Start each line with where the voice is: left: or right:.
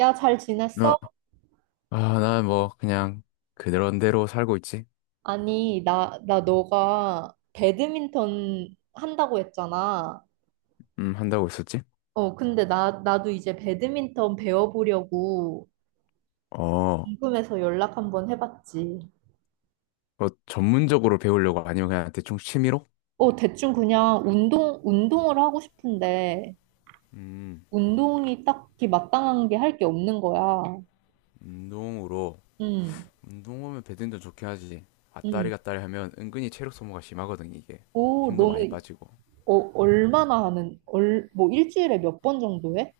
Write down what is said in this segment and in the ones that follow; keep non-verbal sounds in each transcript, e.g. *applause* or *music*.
right: 야, 잘
left: 어,
right: 지냈어?
left: 아, 난 뭐, 그냥, 그런대로 살고 있지?
right: 아니, 나 너가 배드민턴 한다고 했잖아.
left: 한다고 했었지?
right: 어, 근데 나도 이제 배드민턴 배워보려고
left: 어,
right: 궁금해서 연락 한번 해봤지.
left: 뭐, 전문적으로 배우려고 아니면 그냥 대충 취미로?
right: 어, 대충 그냥 운동을 하고 싶은데,
left: 음,
right: 운동이 딱히 마땅한 게 할 게 없는 거야.
left: 운동으로.
right: 응,
left: 운동하면 배드민턴 좋긴 하지. 아따리
right: 응.
left: 갔다리 하면 은근히 체력 소모가 심하거든, 이게.
right: 오,
left: 힘도 많이
right: 너는,
left: 빠지고.
right: 어, 얼마나 하는, 얼, 뭐 일주일에 몇 번 정도 해?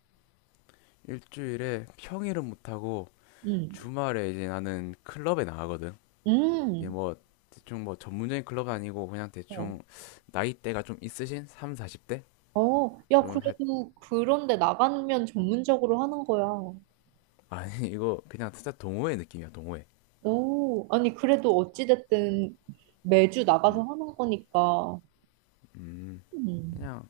left: 일주일에 평일은 못하고,
right: 응,
left: 주말에 이제 나는 클럽에 나가거든. 이게
right: 응.
left: 뭐, 대충 뭐, 전문적인 클럽 아니고, 그냥
right: 어.
left: 대충, 나이대가 좀 있으신? 3, 40대?
right: 어, 야,
left: 좀,
right: 그래도 그런데 나가면 전문적으로 하는 거야.
left: 아니, 이거 그냥 진짜 동호회 느낌이야, 동호회.
right: 오, 아니, 그래도 어찌됐든 매주 나가서 하는 거니까. 음,
left: 그냥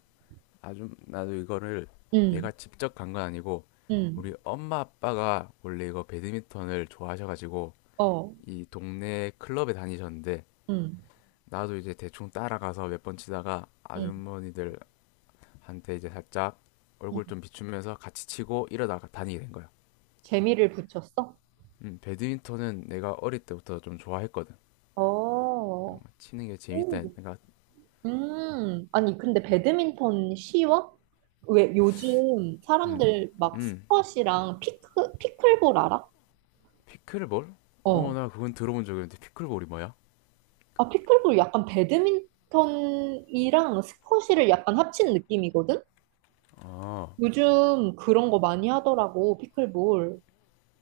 left: 아주 나도 이거를,
right: 음,
left: 내가 직접 간 건 아니고 우리
right: 음,
left: 엄마 아빠가 원래 이거 배드민턴을 좋아하셔가지고
right: 어,
left: 이 동네 클럽에 다니셨는데,
right: 음,
left: 나도 이제 대충 따라가서 몇 번 치다가
right: 음,
left: 아주머니들한테 이제 살짝
right: 음.
left: 얼굴 좀 비추면서 같이 치고 이러다가 다니게 된 거야.
right: 재미를 붙였어?
left: 음, 배드민턴은 내가 어릴 때부터 좀 좋아했거든.
right: 어,
left: 치는 게
right: 오,
left: 재밌다, 내가.
right: 아니, 근데 배드민턴 쉬워? 왜 요즘
left: 음.
right: 사람들 막
left: 음,
right: 스쿼시랑 피클볼 알아?
left: 피클볼? 어,
right: 어.
left: 나 그건 들어본 적이 있는데, 피클볼이 뭐야?
right: 아, 피클볼 약간 배드민턴이랑 스쿼시를 약간 합친 느낌이거든?
left: 아,
right: 요즘 그런 거 많이 하더라고, 피클볼.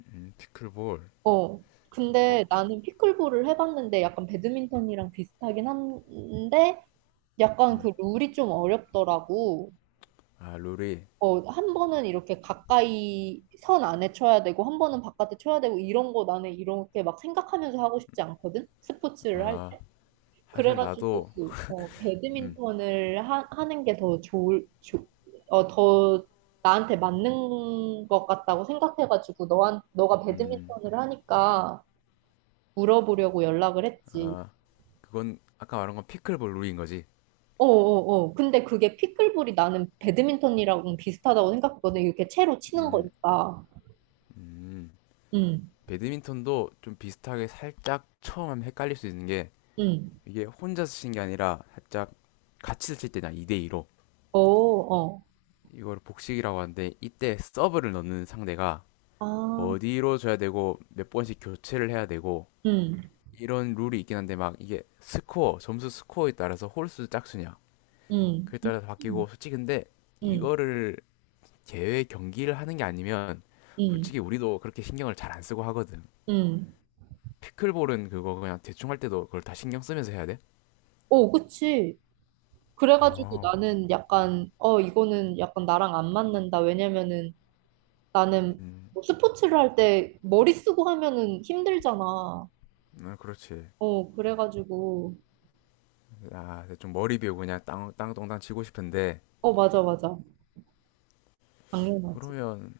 left: 피클볼.
right: 어.
left: 어,
right: 근데
left: 피,
right: 나는 피클볼을 해봤는데 약간 배드민턴이랑 비슷하긴 한데 약간
left: 음.
right: 그 룰이 좀 어렵더라고.
left: 아, 룰이.
right: 어, 한 번은 이렇게 가까이 선 안에 쳐야 되고, 한 번은 바깥에 쳐야 되고, 이런 거 나는 이렇게 막 생각하면서 하고 싶지 않거든? 스포츠를 할
left: 아,
right: 때.
left: 사실
right: 그래가지고
left: 나도, 음,
right: 배드민턴을 하는 게 더 좋을 조, 어, 더 나한테 맞는 것 같다고 생각해가지고 너한 너가
left: 음,
right: 배드민턴을 하니까 물어보려고 연락을 했지.
left: 그건 아까 말한 건 피클볼 룰인 거지.
right: 어어어. 근데 그게 피클볼이 나는 배드민턴이랑 비슷하다고 생각했거든. 이렇게 채로 치는
left: 음,
right: 거니까.
left: 음.
right: 응,
left: 배드민턴도 좀 비슷하게 살짝 처음 하면 헷갈릴 수 있는 게,
right: 응.
left: 이게 혼자서 치는 게 아니라 살짝 같이 칠 때냐 2대2로.
right: 어, 어.
left: 이걸 복식이라고 하는데, 이때 서브를 넣는 상대가
right: 아,
left: 어디로 줘야 되고 몇 번씩 교체를 해야 되고,
right: 응,
left: 이런 룰이 있긴 한데, 막 이게 스코어 점수 스코어에 따라서 홀수 짝수냐,
right: 응,
left: 그에
right: 응,
left: 따라서 바뀌고. 솔직히 근데
right: 응,
left: 이거를 제외 경기를 하는 게 아니면
right: 응,
left: 솔직히 우리도 그렇게 신경을 잘 안 쓰고 하거든.
right: 응.
left: 피클볼은 그거 그냥 대충 할 때도 그걸 다 신경 쓰면서 해야 돼?
right: 어, 그치. 그래가지고
left: 어,
right: 나는 약간, 이거는 약간 나랑 안 맞는다. 왜냐면은 나는
left: 음,
right: 뭐 스포츠를 할 때 머리 쓰고 하면은 힘들잖아.
left: 아, 그렇지.
right: 어, 그래가지고,
left: 아, 대충 머리 비우고 그냥 땅, 땅동땅 치고 싶은데,
right: 어, 맞아, 맞아. 당연하지.
left: 그러면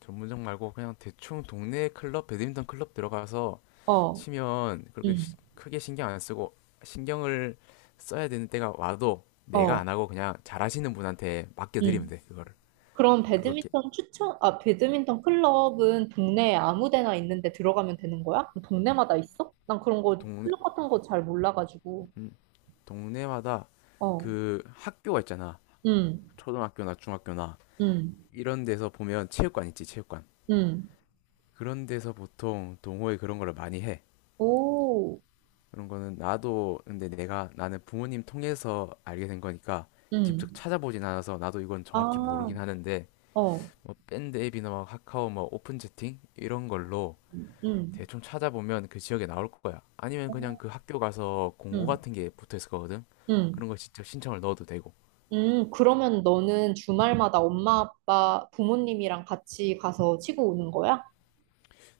left: 전문점 말고 그냥 대충 동네 클럽, 배드민턴 클럽 들어가서
right: 어,
left: 치면 그렇게
right: 응,
left: 크게 신경 안 쓰고, 신경을 써야 되는 때가 와도 내가
right: 어,
left: 안 하고 그냥 잘하시는 분한테 맡겨드리면
right: 응.
left: 돼, 그거를.
right: 그럼
left: 그거 게-
right: 배드민턴 클럽은 동네에 아무 데나 있는데 들어가면 되는 거야? 동네마다 있어? 난 그런 거,
left: 동네,
right: 클럽 같은 거 잘 몰라가지고.
left: 음, 동네마다
right: 어,
left: 그 학교가 있잖아,
right: 응,
left: 초등학교나 중학교나.
right: 응,
left: 이런 데서 보면 체육관 있지, 체육관.
right: 응.
left: 그런 데서 보통 동호회 그런 거를 많이 해.
right: 오,
left: 그런 거는 나도, 근데 내가, 나는 부모님 통해서 알게 된 거니까 직접
right: 응.
left: 찾아보진 않아서 나도 이건 정확히
right: 아.
left: 모르긴 하는데,
right: 어,
left: 뭐 밴드 앱이나 막 카카오 뭐 오픈 채팅 이런 걸로
right: 음.
left: 대충 찾아보면 그 지역에 나올 거야. 아니면 그냥
right: 응,
left: 그 학교 가서 공고
right: 응,
left: 같은 게 붙어 있을 거거든. 그런
right: 응.
left: 거 직접 신청을 넣어도 되고.
right: 그러면 너는 주말마다 엄마, 아빠, 부모님이랑 같이 가서 치고 오는 거야?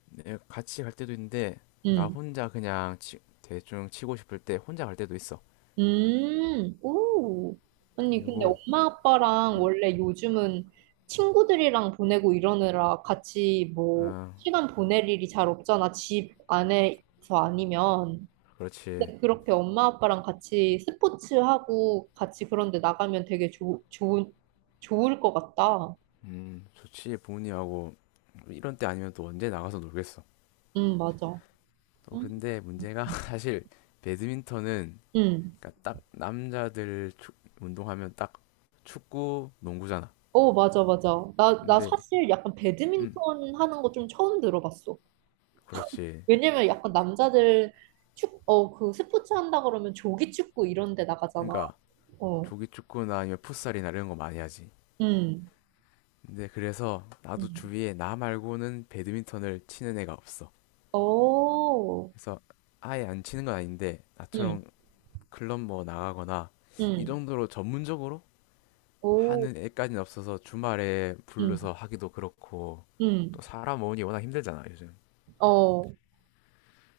left: 내가 같이 갈 때도 있는데 나
right: 응,
left: 혼자 그냥 대충 치고 싶을 때 혼자 갈 때도 있어.
right: 오. 아니, 근데
left: 그리고
right: 엄마, 아빠랑
left: 음,
right: 원래 요즘은 친구들이랑 보내고 이러느라 같이 뭐,
left: 어,
right: 시간 보낼 일이 잘 없잖아. 집 안에서 아니면.
left: 그렇지.
right: 근데 그렇게 엄마, 아빠랑 같이 스포츠하고 같이 그런데 나가면 되게 좋을 것 같다.
left: 좋지. 부모님하고 이런 때 아니면 또 언제 나가서 놀겠어.
right: 응, 맞아.
left: 또
right: 응?
left: 근데 문제가 *laughs* 사실 배드민턴은,
right: 응.
left: 그러니까 딱 남자들 운동하면 딱 축구, 농구잖아.
right: 어, 맞아, 맞아. 나
left: 근데
right: 사실 약간
left: 음
right: 배드민턴 하는 거 좀 처음 들어봤어.
left: 그렇지.
right: 왜냐면 약간 남자들 그 스포츠 한다 그러면 조기 축구 이런 데 나가잖아.
left: 그러니까
right: 어.
left: 조기 축구나 아니면 풋살이나 이런 거 많이 하지.
right: 응.
left: 근데 그래서 나도
right: 응.
left: 주위에 나 말고는 배드민턴을 치는 애가 없어.
right: 오.
left: 그래서 아예 안 치는 건 아닌데
right: 응.
left: 나처럼 클럽 뭐 나가거나 이
right: 응.
left: 정도로 전문적으로
right: 오.
left: 하는 애까지는 없어서 주말에
right: 응.
left: 불러서 하기도 그렇고,
right: 응.
left: 또 사람 모으니 워낙 힘들잖아, 요즘.
right: 어.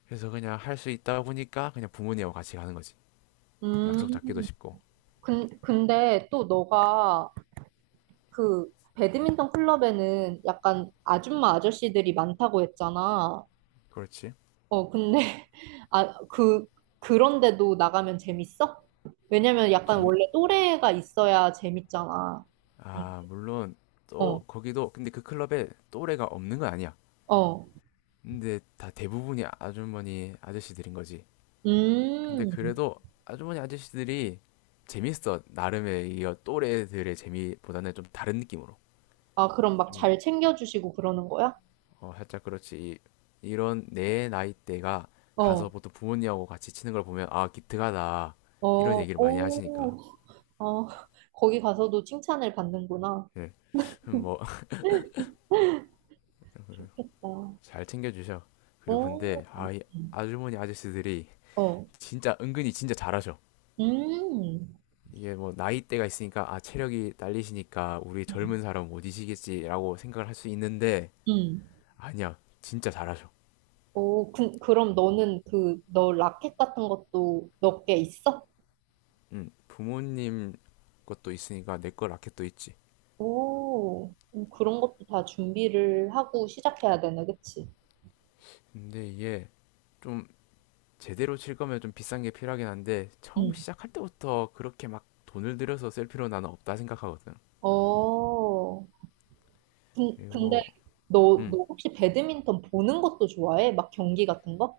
left: 그래서 그냥 할 수 있다 보니까 그냥 부모님하고 같이 가는 거지. 약속
right: 음.
left: 잡기도 쉽고.
right: 근데 또 너가 그 배드민턴 클럽에는 약간 아줌마 아저씨들이 많다고 했잖아.
left: 그렇지.
right: 어, 근데, *laughs* 아, 그런데도 나가면 재밌어? 왜냐면 약간
left: 재미,
right: 원래 또래가 있어야 재밌잖아.
left: 아 물론, 또
right: 어,
left: 거기도 근데 그 클럽에 또래가 없는 건 아니야.
right: 어.
left: 근데 다 대부분이 아주머니 아저씨들인 거지. 근데
right: 음.
left: 그래도 아주머니 아저씨들이 재밌어, 나름의. 이 또래들의 재미보다는 좀 다른 느낌으로.
right: 아, 그럼 막
left: 좀
right: 잘 챙겨주시고 그러는 거야?
left: 어, 살짝 그렇지. 이- 이런 내 나이대가 가서
right: 어,
left: 보통 부모님하고 같이 치는 걸 보면 아 기특하다
right: 어,
left: 이런 얘기를 많이 하시니까.
right: 오, 어, 거기 가서도 칭찬을 받는구나.
left: 예. 뭐 *laughs*
right: 좋겠다.
left: 잘 챙겨주셔. 그리고
right: 오,
left: 근데 아, 이 아주머니 아저씨들이
right: 어,
left: 진짜 은근히 진짜 잘하셔.
right: 음,
left: 이게 뭐 나이대가 있으니까 아 체력이 딸리시니까 우리
right: 음,
left: 젊은 사람 못 이시겠지라고 생각을 할 수 있는데,
right: 음.
left: 아니야, 진짜 잘하셔.
right: 오, 그럼 너는 너 라켓 같은 것도 몇 개 있어?
left: 응, 부모님 것도 있으니까 내 거 라켓도 있지.
right: 오, 그런 것도 다 준비를 하고 시작해야 되네, 그치?
left: 근데 이게 좀 제대로 칠 거면 좀 비싼 게 필요하긴 한데, 처음
right: 응.
left: 시작할 때부터 그렇게 막 돈을 들여서 셀 필요는 나는 없다 생각하거든.
right: 어, 근데
left: 그리고
right: 너,
left: 음,
right: 너 혹시 배드민턴 보는 것도 좋아해? 막 경기 같은 거?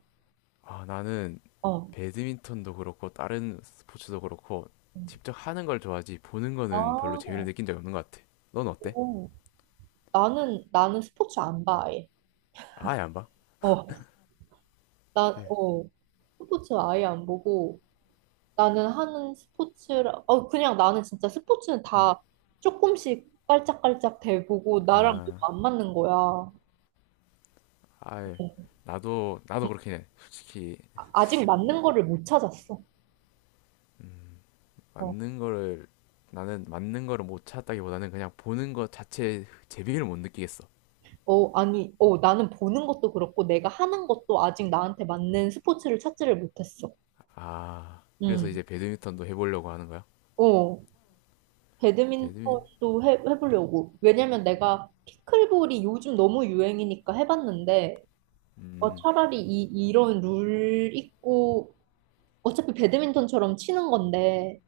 left: 아, 나는
right: 어.
left: 배드민턴도 그렇고 다른 스포츠도 그렇고
right: 음.
left: 직접 하는 걸 좋아하지 보는
right: 아,
left: 거는 별로 재미를 느낀 적이 없는 것 같아. 넌 어때?
right: 오. 나는 스포츠 안 봐, 아예.
left: 아예 안 봐?
right: 어, 나,
left: 실,
right: 어, 스포츠 아예 안 보고 나는 하는 스포츠라, 그냥 나는 진짜 스포츠는
left: 음,
right: 다 조금씩 깔짝깔짝 대보고 나랑
left: 아,
right: 너무 안 맞는 거야.
left: 아예. 나도 그렇긴 해, 솔직히.
right: 아직
left: 뭐,
right: 맞는 거를 못 찾았어. 어,
left: 맞는 거를, 나는 맞는 거를 못 찾았다기보다는 그냥 보는 것 자체의 재미를 못 느끼겠어.
right: 어, 아니, 어, 나는 보는 것도 그렇고, 내가 하는 것도 아직 나한테 맞는 스포츠를 찾지를 못했어.
left: 아, 그래서
right: 음,
left: 이제 배드민턴도 해보려고 하는 거야?
right: 어,
left: 배드민,
right: 배드민턴도 해보려고. 왜냐면 내가 피클볼이 요즘 너무 유행이니까 해봤는데, 어,
left: 음,
right: 차라리 이런 룰 있고, 어차피 배드민턴처럼 치는 건데,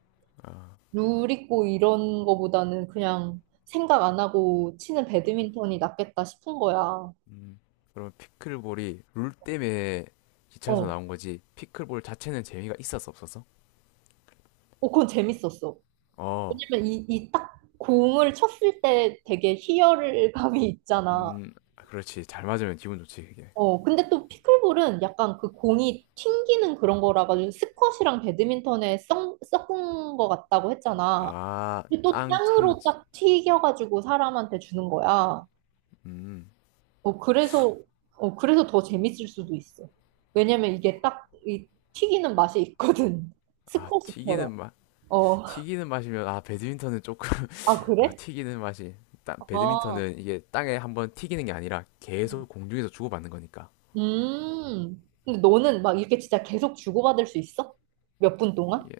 left: 아.
right: 룰 있고 이런 거보다는 그냥 생각 안 하고 치는 배드민턴이 낫겠다 싶은 거야. 어.
left: 음, 그럼 피클볼이 룰 때문에 기차에서 나온 거지. 피클볼 자체는 재미가 있었어, 없었어?
right: 어, 그건 재밌었어.
left: 어,
right: 왜냐면 이 딱 공을 쳤을 때 되게 희열감이 있잖아.
left: 아, 그렇지. 잘 맞으면 기분 좋지, 그게.
right: 어, 근데 또 피클볼은 약간 그 공이 튕기는 그런 거라 가지고 스쿼시랑 배드민턴에 섞은 거 같다고 했잖아.
left: 아,
right: 근데 또
left: 땅
right: 땅으로
left: 참지.
right: 딱 튀겨가지고 사람한테 주는 거야.
left: 음,
right: 어, 그래서 더 재밌을 수도 있어. 왜냐면 이게 딱 이 튀기는 맛이 있거든. *laughs*
left: 아,
right: 스쿼시처럼.
left: 튀기는 맛,
right: 어.
left: 튀기는 맛이면, 아, 배드민턴은 조금,
right: 아,
left: *laughs* 아,
right: 그래?
left: 튀기는 맛이. 땅,
right: 아.
left: 배드민턴은 이게 땅에 한번 튀기는 게 아니라 계속 공중에서 주고받는 거니까.
right: 음. 근데 너는 막 이렇게 진짜 계속 주고받을 수 있어? 몇 분 동안?
left: 이게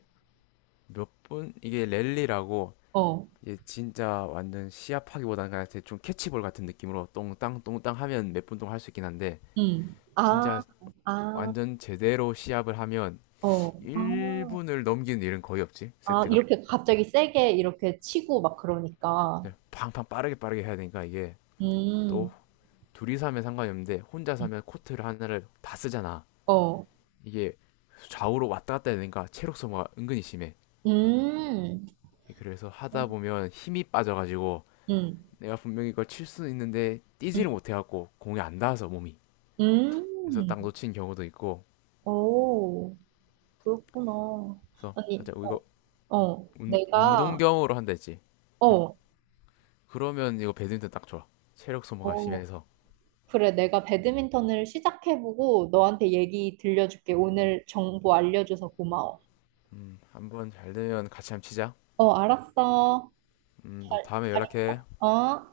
left: 몇 분, 이게 랠리라고,
right: 어.
left: 얘 진짜 완전 시합하기보다는 그냥 대충 캐치볼 같은 느낌으로 똥땅 똥땅 하면 몇분 동안 할 수 있긴 한데,
right: 음. 아,
left: 진짜
right: 아,
left: 완전 제대로 시합을 하면
right: 어. 아,
left: 1분을 넘기는 일은 거의 없지,
right: 아,
left: 세트가.
right: 이렇게 갑자기 세게 이렇게 치고 막 그러니까.
left: 네, 팡팡 빠르게 빠르게 해야 되니까. 이게 또
right: 음.
left: 둘이서 하면 상관이 없는데 혼자서 하면 코트를 하나를 다 쓰잖아.
right: 어.
left: 이게 좌우로 왔다 갔다 해야 되니까 체력 소모가 은근히 심해.
right: 음.
left: 그래서 하다 보면 힘이 빠져가지고
right: 음.
left: 내가 분명히 이걸 칠 수는 있는데 뛰지를
right: 음.
left: 못해갖고 공이 안 닿아서 몸이,
right: 음.
left: 그래서 딱 놓친 경우도 있고.
right: 오, 그렇구나.
left: 그래서
right: 아니,
left: 살짝 어, 이거
right: 어, 어,
left: 운, 운동경으로 한다 했지. 어,
right: 어,
left: 그러면 이거 배드민턴 딱 좋아, 체력 소모가
right: 어,
left: 심해서.
right: 그래, 내가 배드민턴을 시작해보고 너한테 얘기 들려줄게. 오늘 정보 알려줘서 고마워.
left: 음, 한번 잘 되면 같이 한번 치자.
right: 어, 알았어.
left: 음또 다음에 연락해.
right: 어?